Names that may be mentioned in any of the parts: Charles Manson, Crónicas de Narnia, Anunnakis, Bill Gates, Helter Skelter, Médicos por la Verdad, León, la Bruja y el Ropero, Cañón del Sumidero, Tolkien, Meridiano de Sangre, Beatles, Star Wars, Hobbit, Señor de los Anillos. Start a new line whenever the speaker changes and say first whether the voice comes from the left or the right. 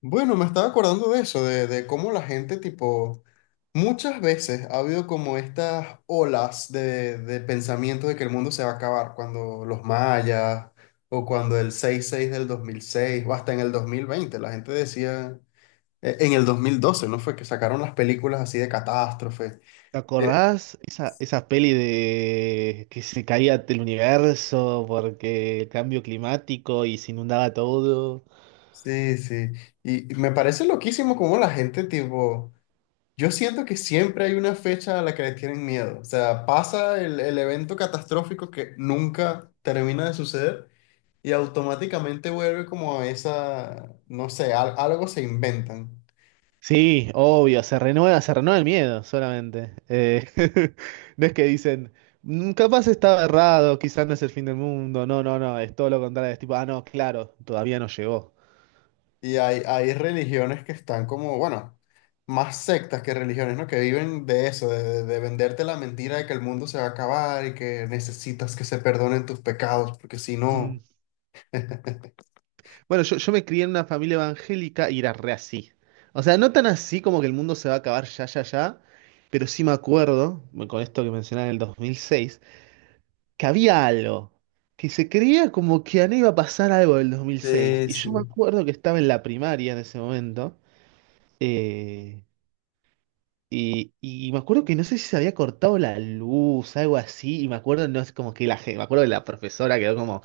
left: Bueno, me estaba acordando de eso, de cómo la gente, tipo, muchas veces ha habido como estas olas de pensamiento de que el mundo se va a acabar, cuando los mayas, o cuando el seis seis del 2006, o hasta en el 2020, la gente decía, en el 2012, ¿no? Fue que sacaron las películas así de catástrofe.
right: ¿Te
left: Eh,
right: acordás esa peli de que se caía el universo porque el cambio climático y se inundaba todo?
left: Sí, sí, y me parece loquísimo cómo la gente, tipo... Yo siento que siempre hay una fecha a la que le tienen miedo. O sea, pasa el evento catastrófico que nunca termina de suceder y automáticamente vuelve como a esa, no sé, algo se inventan.
right: Sí, obvio, se renueva el miedo solamente. No es que dicen, "Mm, capaz estaba errado, quizás no es el fin del mundo. No, no, no, es todo lo contrario. Es tipo, ah, no, claro, todavía no llegó".
left: Y hay religiones que están como, bueno, más sectas que religiones, ¿no? Que viven de eso, de venderte la mentira de que el mundo se va a acabar y que necesitas que se perdonen tus pecados, porque si
right: Mm.
left: no...
right: Bueno, yo me crié en una familia evangélica y era re así. O sea, no tan así como que el mundo se va a acabar ya, ya, ya, pero sí me acuerdo, bueno, con esto que mencionaba en el 2006, que había algo, que se creía como que a mí iba a pasar algo del 2006.
left: Sí,
right: Y yo me
left: sí.
right: acuerdo que estaba en la primaria en ese momento, eh, y me acuerdo que no sé si se había cortado la luz, algo así, y me acuerdo, no es como que me acuerdo que la profesora quedó como,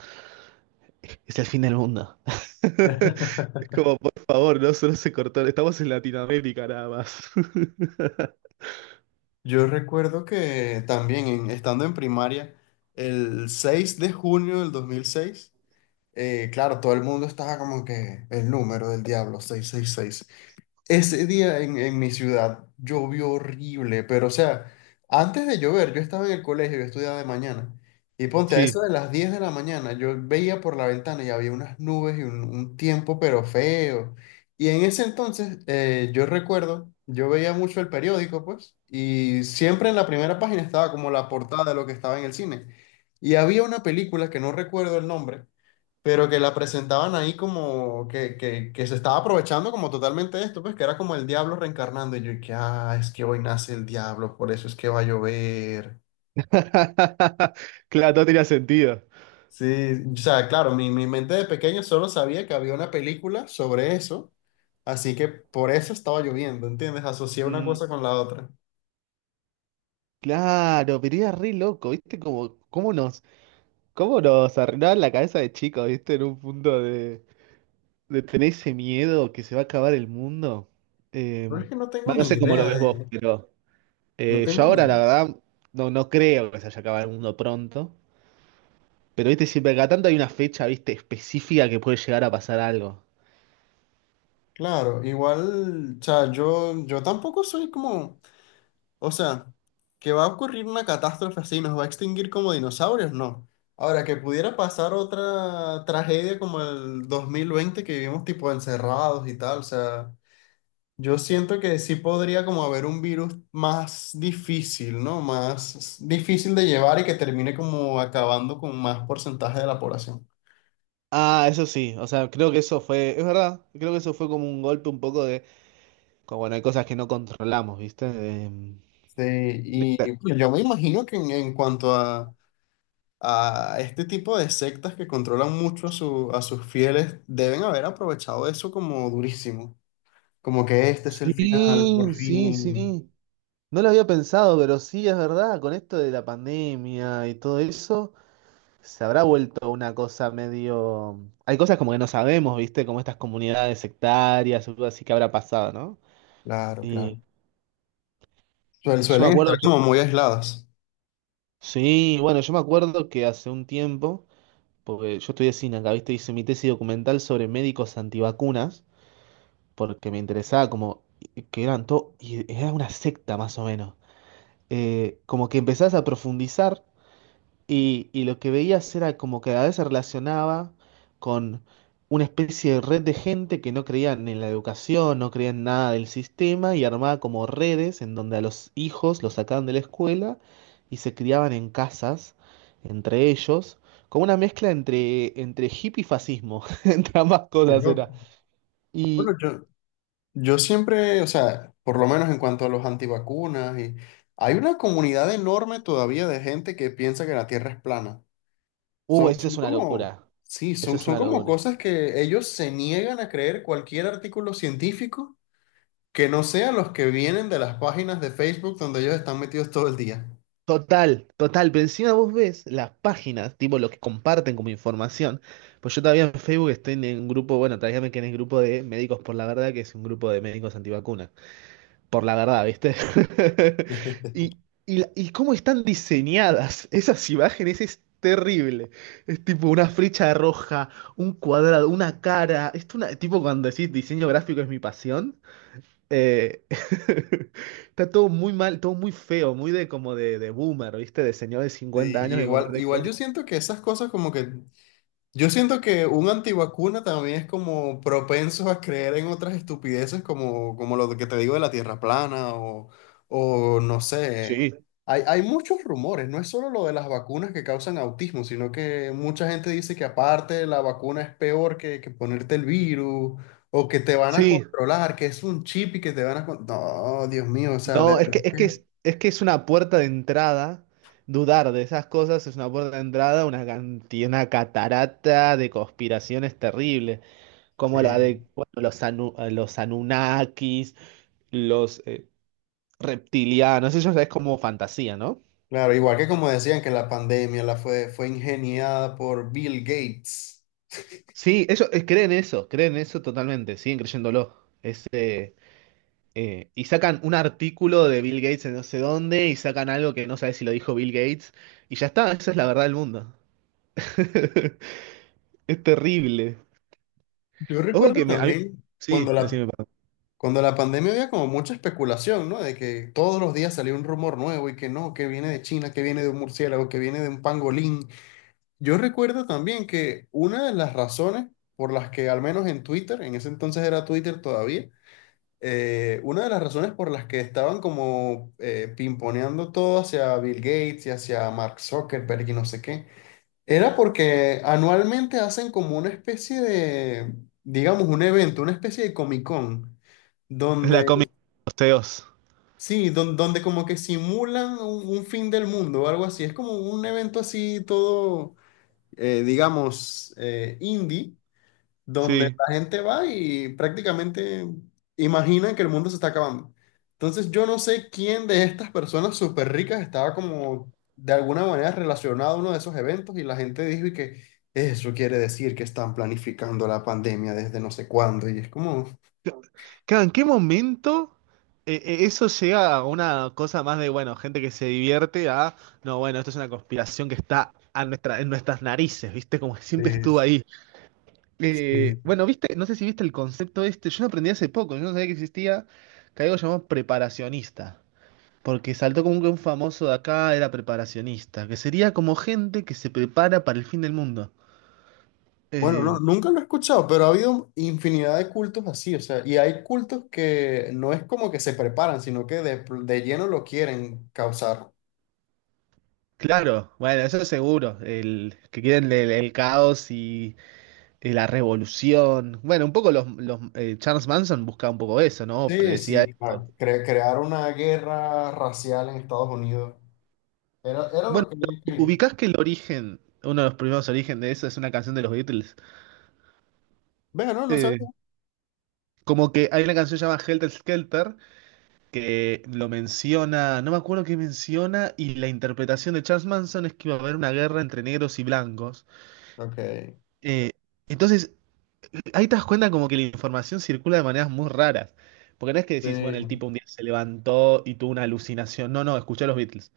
right: es el fin del mundo. Como, por favor, no solo se cortó. Estamos en Latinoamérica nada más.
left: Yo recuerdo que también estando en primaria, el 6 de junio del 2006, claro, todo el mundo estaba como que el número del diablo, 666. Ese día en mi ciudad llovió horrible, pero o sea, antes de llover, yo estaba en el colegio, yo estudiaba de mañana, y ponte a eso
right: Sí.
left: de las 10 de la mañana, yo veía por la ventana y había unas nubes y un tiempo pero feo. Y en ese entonces, yo recuerdo, yo veía mucho el periódico, pues, y siempre en la primera página estaba como la portada de lo que estaba en el cine. Y había una película que no recuerdo el nombre, pero que la presentaban ahí como que se estaba aprovechando como totalmente de esto, pues que era como el diablo reencarnando y yo, y que, ah, es que hoy nace el diablo, por eso es que va a llover.
right: Claro, no tenía sentido.
left: Sí, o sea, claro, mi mente de pequeño solo sabía que había una película sobre eso, así que por eso estaba lloviendo, ¿entiendes? Asocié una
right: Mm.
left: cosa con la otra.
right: Claro, pero era re loco, ¿viste? Como, cómo nos arruinaban la cabeza de chicos, ¿viste? En un punto de tener ese miedo que se va a acabar el mundo. Eh,
left: Pero es que no tengo
right: bueno, no
left: ni
right: sé cómo lo
left: idea
right: ves vos,
left: de,
right: pero
left: no
right: yo
left: tengo ni.
right: ahora, la verdad, no creo que se haya acabado el mundo pronto. Pero, ¿viste? Siempre cada tanto hay una fecha, ¿viste? Específica que puede llegar a pasar algo.
left: Claro, igual, o sea, yo tampoco soy como. O sea, que va a ocurrir una catástrofe así, nos va a extinguir como dinosaurios, no. Ahora, que pudiera pasar otra tragedia como el 2020 que vivimos tipo encerrados y tal, o sea, yo siento que sí podría como haber un virus más difícil, ¿no? Más difícil de llevar y que termine como acabando con más porcentaje de la población.
right: Ah, eso sí, o sea, creo que eso fue, es verdad, creo que eso fue como un golpe un poco de, como bueno, hay cosas que no controlamos, ¿viste?
left: Sí,
right: De-
left: y uy, yo me imagino que en cuanto a este tipo de sectas que controlan mucho a, a sus fieles, deben haber aprovechado eso como durísimo, como que este es el final, por
right: sí, sí,
left: fin.
right: sí, no lo había pensado, pero sí, es verdad, con esto de la pandemia y todo eso, se habrá vuelto una cosa medio... Hay cosas como que no sabemos, ¿viste? Como estas comunidades sectarias, algo así que habrá pasado, ¿no?
left: Claro,
right: Y
left: claro.
right: yo me
left: Suelen
right: acuerdo,
left: estar como muy aisladas.
right: sí, bueno, yo me acuerdo que hace un tiempo... Porque yo estudié cine acá, ¿viste? Hice mi tesis documental sobre médicos antivacunas, porque me interesaba como que eran todo, y era una secta más o menos. Como que empezás a profundizar y lo que veías era como que a veces se relacionaba con una especie de red de gente que no creían en la educación, no creían nada del sistema y armaba como redes en donde a los hijos los sacaban de la escuela y se criaban en casas entre ellos, como una mezcla entre, entre hippie y fascismo, entre ambas
left: Qué
right: cosas era.
left: loco.
right: Y,
left: Bueno, yo siempre, o sea, por lo menos en cuanto a los antivacunas, y, hay una comunidad enorme todavía de gente que piensa que la Tierra es plana. Son,
right: esa es
left: son
right: una
left: como,
right: locura,
left: sí,
right: esa es
left: son
right: una
left: como
right: locura.
left: cosas que ellos se niegan a creer cualquier artículo científico que no sean los que vienen de las páginas de Facebook donde ellos están metidos todo el día.
right: Total, total, pero encima vos ves las páginas, tipo lo que comparten como información. Pues yo todavía en Facebook estoy en un grupo, bueno, todavía me quedé en el grupo de Médicos por la Verdad, que es un grupo de médicos antivacunas. Por la verdad, ¿viste? Y, y cómo están diseñadas esas imágenes es terrible. Es tipo una flecha roja, un cuadrado, una cara. Es una, tipo cuando decís diseño gráfico es mi pasión. Eh, Está todo muy mal, todo muy feo, muy de como de boomer, ¿viste? De señor de
left: Sí,
right: 50 años que
left: igual,
right: comparte
left: igual yo
right: cosas.
left: siento que esas cosas como que. Yo siento que un antivacuna también es como propenso a creer en otras estupideces como, como lo que te digo de la tierra plana o no sé.
right: Sí,
left: Hay muchos rumores, no es solo lo de las vacunas que causan autismo, sino que mucha gente dice que aparte la vacuna es peor que ponerte el virus o que te van a
right: sí.
left: controlar, que es un chip y que te van a... No, Dios mío, o sea, de
right: No,
left: verdad que...
right: es que es una puerta de entrada. Dudar de esas cosas es una puerta de entrada, a una cantidad, una catarata de conspiraciones terribles, como la de
left: Sí.
right: bueno, los Anunnakis, los reptilianos, eso ya es como fantasía, ¿no?
left: Claro, igual que como decían que la pandemia la fue ingeniada por Bill Gates.
right: Sí, ellos creen eso totalmente, siguen creyéndolo. Y sacan un artículo de Bill Gates en no sé dónde y sacan algo que no sabes si lo dijo Bill Gates y ya está, esa es la verdad del mundo. Es terrible.
left: Yo
right: Ojo
left: recuerdo
right: que me... a mí...
left: también
right: Sí, decime, perdón.
left: cuando la pandemia había como mucha especulación, ¿no? De que todos los días salía un rumor nuevo y que no, que viene de China, que viene de un murciélago, que viene de un pangolín. Yo recuerdo también que una de las razones por las que, al menos en Twitter, en ese entonces era Twitter todavía, una de las razones por las que estaban como pimponeando todo hacia Bill Gates y hacia Mark Zuckerberg y no sé qué era porque anualmente hacen como una especie de, digamos, un evento, una especie de Comic Con,
right: La
left: donde,
right: comedia de los CEOs.
left: sí, donde, como que simulan un fin del mundo o algo así. Es como un evento así todo, digamos, indie, donde
right: Sí.
left: la gente va y prácticamente imagina que el mundo se está acabando. Entonces yo no sé quién de estas personas súper ricas estaba como de alguna manera relacionado a uno de esos eventos y la gente dijo y que eso quiere decir que están planificando la pandemia desde no sé cuándo y es como...
right: Claro, ¿en qué momento eso llega a una cosa más de, bueno, gente que se divierte a, no, bueno, esto es una conspiración que está a nuestra, en nuestras narices, ¿viste? Como que siempre estuvo
left: es-
right: ahí.
left: sí.
right: Bueno, viste, no sé si viste el concepto este, yo lo aprendí hace poco, yo no sabía que existía, que hay algo llamado preparacionista, porque saltó como que un famoso de acá era preparacionista, que sería como gente que se prepara para el fin del mundo.
left: Bueno, no,
right: Eh,
left: nunca lo he escuchado, pero ha habido infinidad de cultos así, o sea, y hay cultos que no es como que se preparan, sino que de lleno lo quieren causar.
right: claro, bueno, eso es seguro, el, que quieren el caos y la revolución. Bueno, un poco Charles Manson buscaba un poco eso, ¿no?
left: Sí,
right: Predecía
left: sí,
right: eso.
left: claro. Crear una guerra racial en Estados Unidos. Era
right: Bueno,
left: lo que yo quería.
right: ubicás que el origen, uno de los primeros orígenes de eso es una canción de los Beatles.
left: Vea, no, no sabía.
right: Eh, Como que hay una canción llamada Helter Skelter que lo menciona, no me acuerdo qué menciona, y la interpretación de Charles Manson es que iba a haber una guerra entre negros y blancos.
left: Ok.
right: Eh, entonces, ahí te das cuenta como que la información circula de maneras muy raras. Porque no es que decís, bueno, el
left: Sí.
right: tipo un día se levantó y tuvo una alucinación. No, no, escuché a los Beatles.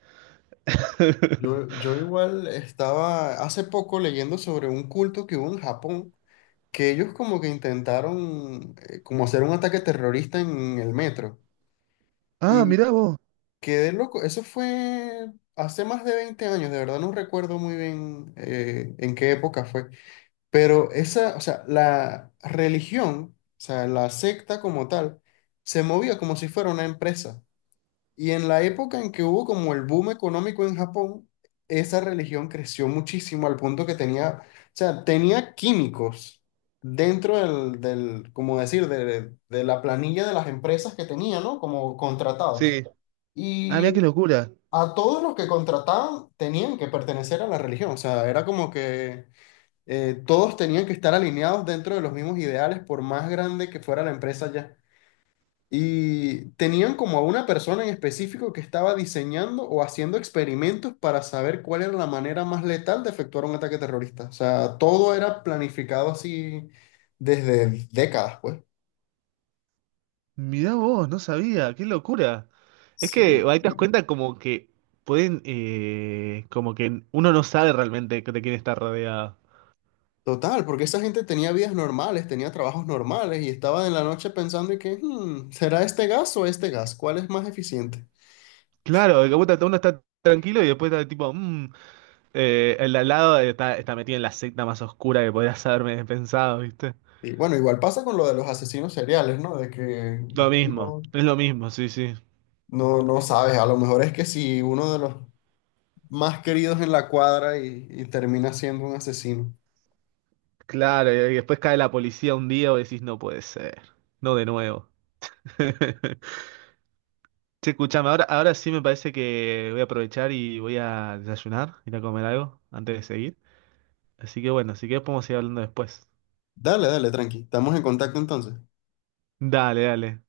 left: Yo igual estaba hace poco leyendo sobre un culto que hubo en Japón, que ellos como que intentaron como hacer un ataque terrorista en el metro.
right: Ah,
left: Y
right: mirá vos.
left: quedé loco. Eso fue hace más de 20 años, de verdad no recuerdo muy bien en qué época fue. Pero esa, o sea, la religión, o sea, la secta como tal, se movía como si fuera una empresa. Y en la época en que hubo como el boom económico en Japón, esa religión creció muchísimo al punto que tenía, o sea, tenía químicos dentro del, como decir, de la planilla de las empresas que tenía, ¿no? Como contratados.
right: Sí. Ah, mirá
left: Y
right: qué locura.
left: a todos los que contrataban tenían que pertenecer a la religión, o sea, era como que todos tenían que estar alineados dentro de los mismos ideales, por más grande que fuera la empresa ya. Y tenían como a una persona en específico que estaba diseñando o haciendo experimentos para saber cuál era la manera más letal de efectuar un ataque terrorista. O sea, todo era planificado así desde décadas, pues.
right: Mirá vos, no sabía, qué locura. Es
left: Sí.
right: que ahí te das cuenta como que pueden, como que uno no sabe realmente de quién está rodeado.
left: Total, porque esa gente tenía vidas normales, tenía trabajos normales y estaba en la noche pensando y que, "Hmm, ¿será este gas o este gas? ¿Cuál es más eficiente?".
right: Claro, de que puta, uno está tranquilo y después está tipo, mm, el de al lado está metido en la secta más oscura que podrías haberme pensado, ¿viste?
left: Y bueno, igual pasa con lo de los asesinos seriales, ¿no? De que
right: Lo
left: tú
right: mismo,
left: no,
right: es lo mismo, sí, sí.
left: no sabes, a lo mejor es que si uno de los más queridos en la cuadra y termina siendo un asesino.
right: Claro, y después cae la policía un día y decís, no puede ser, no de nuevo. Che, escuchame, ahora, ahora sí me parece que voy a aprovechar y voy a desayunar, ir a comer algo antes de seguir. Así que bueno, si querés podemos seguir hablando después.
left: Dale, dale, tranqui. Estamos en contacto entonces.
right: Dale, dale.